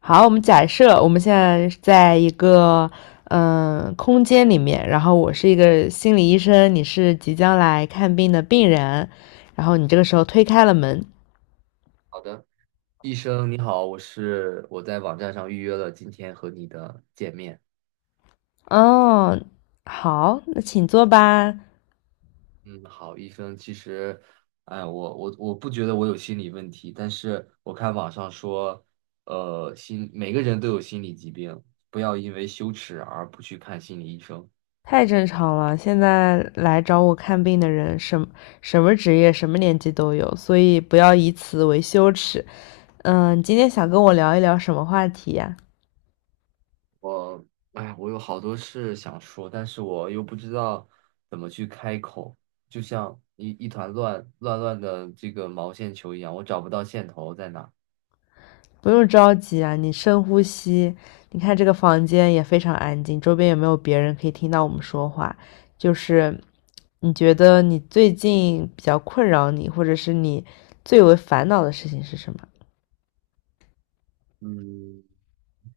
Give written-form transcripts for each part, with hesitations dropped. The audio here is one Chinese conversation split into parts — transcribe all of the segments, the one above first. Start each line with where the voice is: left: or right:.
left: 好，我们假设我们现在在一个空间里面，然后我是一个心理医生，你是即将来看病的病人，然后你这个时候推开了门。
right: 好的，医生你好，我在网站上预约了今天和你的见面。
left: 哦，好，那请坐吧。
right: 嗯，好，医生，其实，哎，我不觉得我有心理问题，但是我看网上说，每个人都有心理疾病，不要因为羞耻而不去看心理医生。
left: 太正常了，现在来找我看病的人，什么职业、什么年纪都有，所以不要以此为羞耻。嗯，你今天想跟我聊一聊什么话题呀、
right: 我，哎，我有好多事想说，但是我又不知道怎么去开口，就像一团乱的这个毛线球一样，我找不到线头在哪。
left: 不用着急啊，你深呼吸。你看这个房间也非常安静，周边也没有别人可以听到我们说话。就是你觉得你最近比较困扰你，或者是你最为烦恼的事情是什么？
right: 嗯，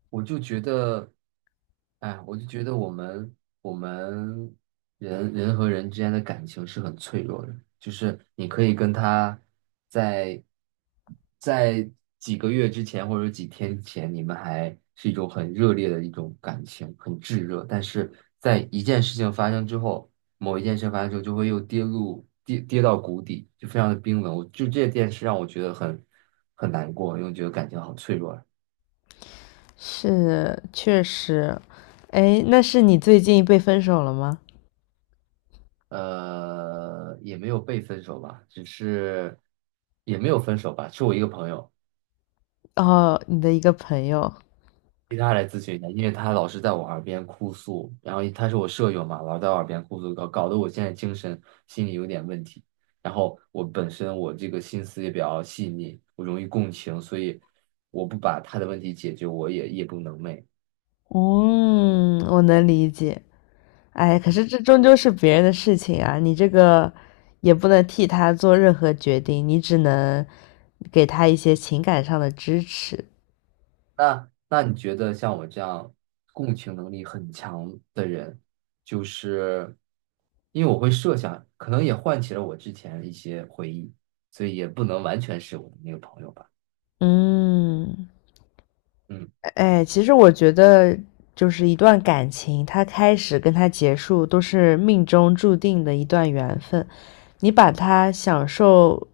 right: 我就觉得，哎，我就觉得我们人和人之间的感情是很脆弱的，就是你可以跟他在在几个月之前或者几天前，你们还是一种很热烈的一种感情，很炙热，但是在一件事情发生之后，某一件事发生之后，就会又跌入跌到谷底，就非常的冰冷。我就这件事让我觉得很难过，因为我觉得感情好脆弱啊。
left: 是，确实。哎，那是你最近被分手了吗？
right: 呃，也没有被分手吧，只是也没有分手吧，是我一个朋友，
left: 哦，你的一个朋友。
right: 其他来咨询一下，因为他老是在我耳边哭诉，然后他是我舍友嘛，老在我耳边哭诉，搞得我现在精神心理有点问题。然后我本身我这个心思也比较细腻，我容易共情，所以我不把他的问题解决，我也夜不能寐。
left: 嗯，我能理解。哎，可是
right: 嗯，
left: 这终究是别人的事情啊，你这个也不能替他做任何决定，你只能给他一些情感上的支持。
right: 那你觉得像我这样共情能力很强的人，就是因为我会设想，可能也唤起了我之前的一些回忆，所以也不能完全是我的那个朋友吧。
left: 嗯。
right: 嗯，
left: 哎，其实我觉得，就是一段感情，它开始跟它结束都是命中注定的一段缘分。你把它享受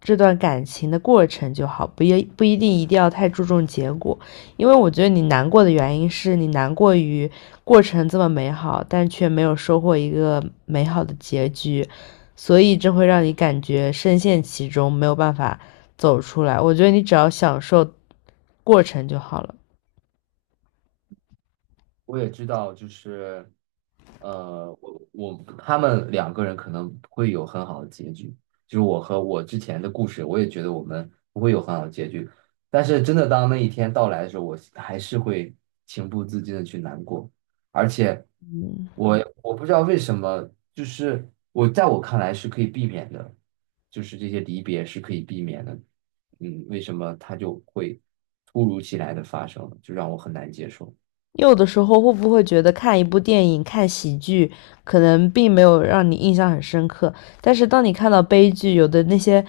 left: 这段感情的过程就好，不一定一定要太注重结果。因为我觉得你难过的原因是你难过于过程这么美好，但却没有收获一个美好的结局，所以这会让你感觉深陷其中，没有办法走出来。我觉得你只要享受过程就好了。
right: 我也知道，就是呃，我他们两个人可能不会有很好的结局，就是我和我之前的故事，我也觉得我们不会有很好的结局。但是真的当那一天到来的时候，我还是会情不自禁的去难过，而且我不知道为什么，就是我在我看来是可以避免的，就是这些离别是可以避免的，嗯，为什么它就会突如其来的发生，就让我很难接受。
left: 有的时候会不会觉得看一部电影、看喜剧，可能并没有让你印象很深刻，但是当你看到悲剧，有的那些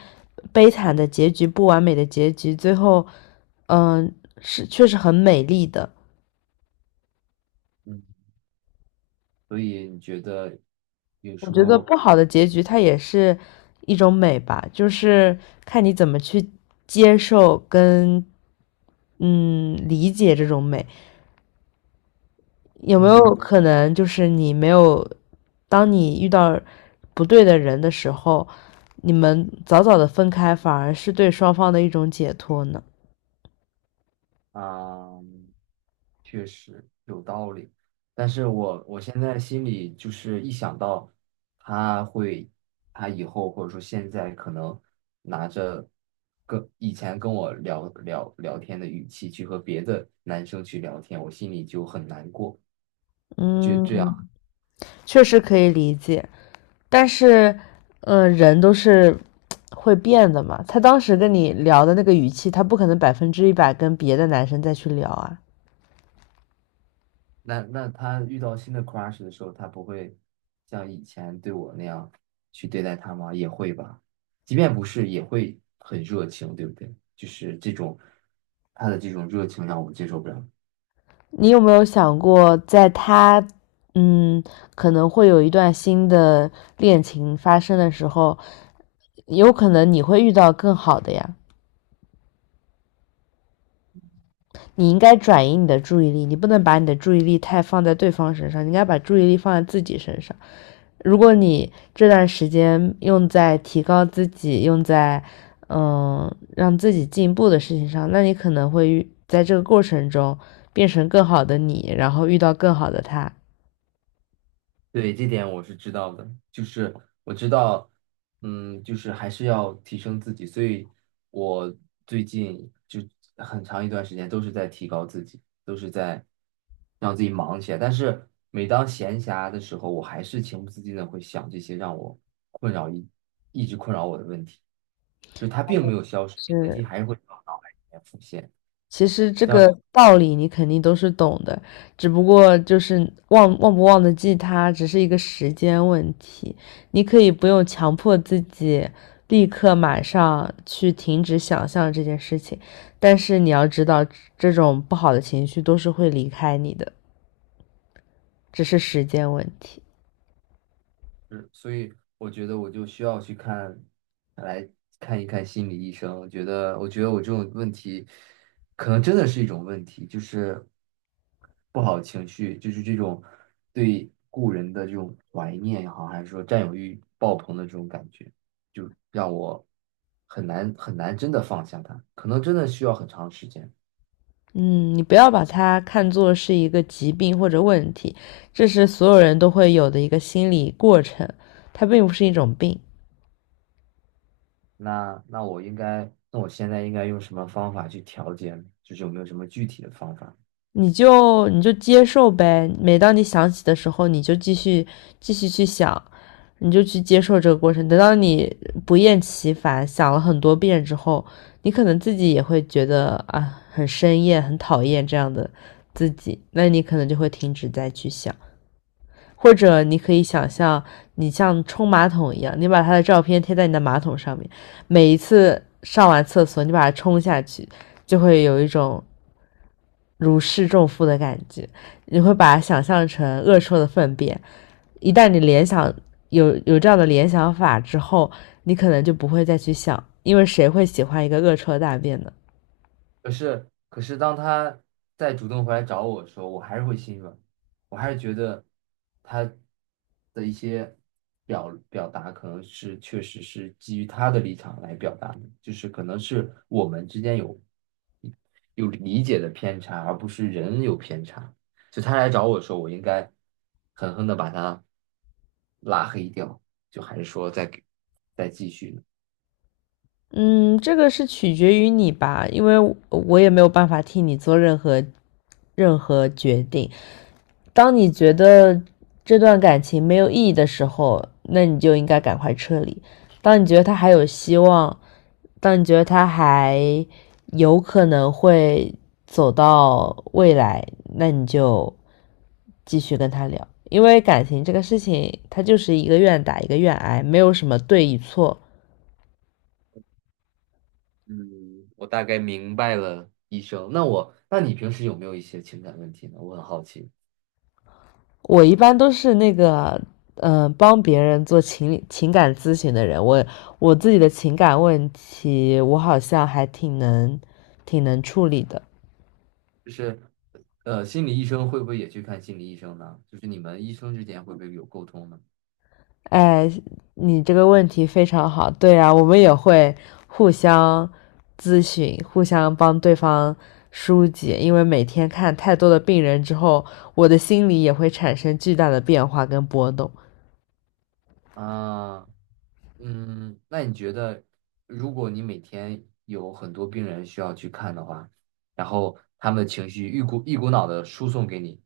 left: 悲惨的结局、不完美的结局，最后，嗯、呃是确实很美丽的。
right: 嗯。所以你觉得有
left: 我
right: 时
left: 觉得
right: 候？
left: 不好的结局它也是一种美吧，就是看你怎么去接受跟理解这种美。有没有
right: 嗯。
left: 可能就是你没有，当你遇到不对的人的时候，你们早早的分开，反而是对双方的一种解脱呢？
right: 啊，确实有道理，但是我现在心里就是一想到他会，他以后或者说现在可能拿着跟以前跟我聊聊天的语气去和别的男生去聊天，我心里就很难过。就这样。
left: 嗯，确实可以理解，但是，人都是会变的嘛。他当时跟你聊的那个语气，他不可能百分之一百跟别的男生再去聊啊。
right: 那他遇到新的 crush 的时候，他不会像以前对我那样去对待他吗？也会吧，即便不是，也会很热情，对不对？就是这种他的这种热情让我接受不了。
left: 你有没有想过，在他，嗯，可能会有一段新的恋情发生的时候，有可能你会遇到更好的呀。你应该转移你的注意力，你不能把你的注意力太放在对方身上，你应该把注意力放在自己身上。如果你这段时间用在提高自己、用在嗯让自己进步的事情上，那你可能会遇在这个过程中变成更好的你，然后遇到更好的他。
right: 对，这点我是知道的，就是我知道，嗯，就是还是要提升自己，所以我最近就很长一段时间都是在提高自己，都是在让自己忙起来。但是每当闲暇的时候，我还是情不自禁的会想这些让我困扰一一直困扰我的问题，就是它并没有消失，这个问题还
left: 是
right: 是会在我脑海里面浮现。
left: 其实这个道理你肯定都是懂的，只不过就是忘不忘得记它，只是一个时间问题。你可以不用强迫自己立刻马上去停止想象这件事情，但是你要知道，这种不好的情绪都是会离开你的，只是时间问题。
right: 是，所以我觉得我就需要去看，来看一看心理医生。我觉得，我觉得我这种问题，可能真的是一种问题，就是不好的情绪，就是这种对故人的这种怀念也好，还是说占有欲爆棚的这种感觉，就让我很难真的放下它，可能真的需要很长时间。
left: 嗯，你不要把它看作是一个疾病或者问题，这是所有人都会有的一个心理过程，它并不是一种病。
right: 那我应该，那我现在应该用什么方法去调节呢，就是有没有什么具体的方法？
left: 你就接受呗。每当你想起的时候，你就继续去想，你就去接受这个过程。等到你不厌其烦想了很多遍之后，你可能自己也会觉得啊，很生厌、很讨厌这样的自己，那你可能就会停止再去想。或者你可以想象，你像冲马桶一样，你把他的照片贴在你的马桶上面，每一次上完厕所，你把它冲下去，就会有一种如释重负的感觉。你会把它想象成恶臭的粪便。一旦你联想有这样的联想法之后，你可能就不会再去想，因为谁会喜欢一个恶臭的大便呢？
right: 可是，可是当他再主动回来找我的时候，我还是会心软，我还是觉得他的一些表达可能是确实是基于他的立场来表达的，就是可能是我们之间有有理解的偏差，而不是人有偏差。就他来找我的时候，我应该狠狠的把他拉黑掉，就还是说再给再继续呢？
left: 嗯，这个是取决于你吧，因为我也没有办法替你做任何决定。当你觉得这段感情没有意义的时候，那你就应该赶快撤离；当你觉得他还有希望，但你觉得他还有可能会走到未来，那你就继续跟他聊，因为感情这个事情，它就是一个愿打一个愿挨，没有什么对与错。
right: 嗯，我大概明白了，医生。那我，那你平时有没有一些情感问题呢？我很好奇，
left: 我一般都是那个，帮别人做情感咨询的人。我自己的情感问题，我好像还挺能处理的。
right: 就是，呃，心理医生会不会也去看心理医生呢？就是你们医生之间会不会有沟通呢？
left: 哎，你这个问题非常好。对啊，我们也会互相咨询，互相帮对方疏解，因为每天看太多的病人之后，我的心里也会产生巨大的变化跟波动。
right: 啊，嗯，那你觉得，如果你每天有很多病人需要去看的话，然后他们的情绪一股一股脑的输送给你，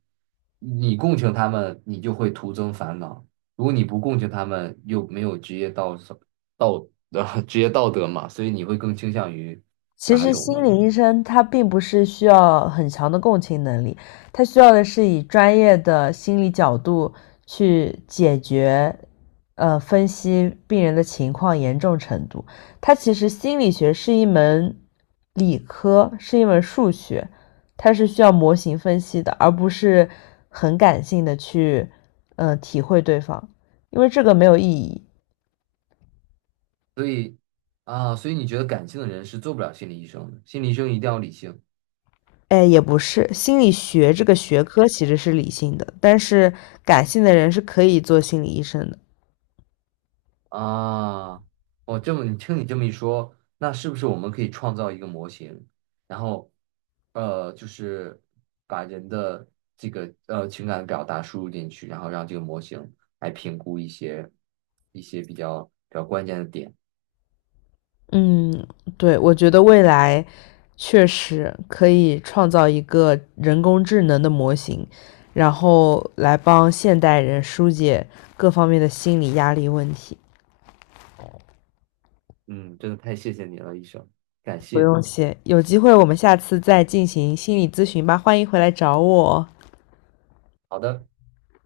right: 你共情他们，你就会徒增烦恼；如果你不共情他们，又没有职业道德职业道德嘛，所以你会更倾向于
left: 其
right: 哪
left: 实
right: 种呢？
left: 心理医生他并不是需要很强的共情能力，他需要的是以专业的心理角度去解决，分析病人的情况严重程度。他其实心理学是一门理科，是一门数学，它是需要模型分析的，而不是很感性的去，体会对方，因为这个没有意义。
right: 所以啊，所以你觉得感性的人是做不了心理医生的，心理医生一定要理性。
left: 哎，也不是，心理学这个学科其实是理性的，但是感性的人是可以做心理医生的。
right: 啊，我这么你听你这么一说，那是不是我们可以创造一个模型，然后，呃，就是把人的这个呃情感表达输入进去，然后让这个模型来评估一些比较关键的点。
left: 嗯，对，我觉得未来确实可以创造一个人工智能的模型，然后来帮现代人疏解各方面的心理压力问题。
right: 嗯，真的太谢谢你了，医生，感
left: 不
right: 谢。
left: 用谢，有机会我们下次再进行心理咨询吧，欢迎回来找我哦。
right: 好的。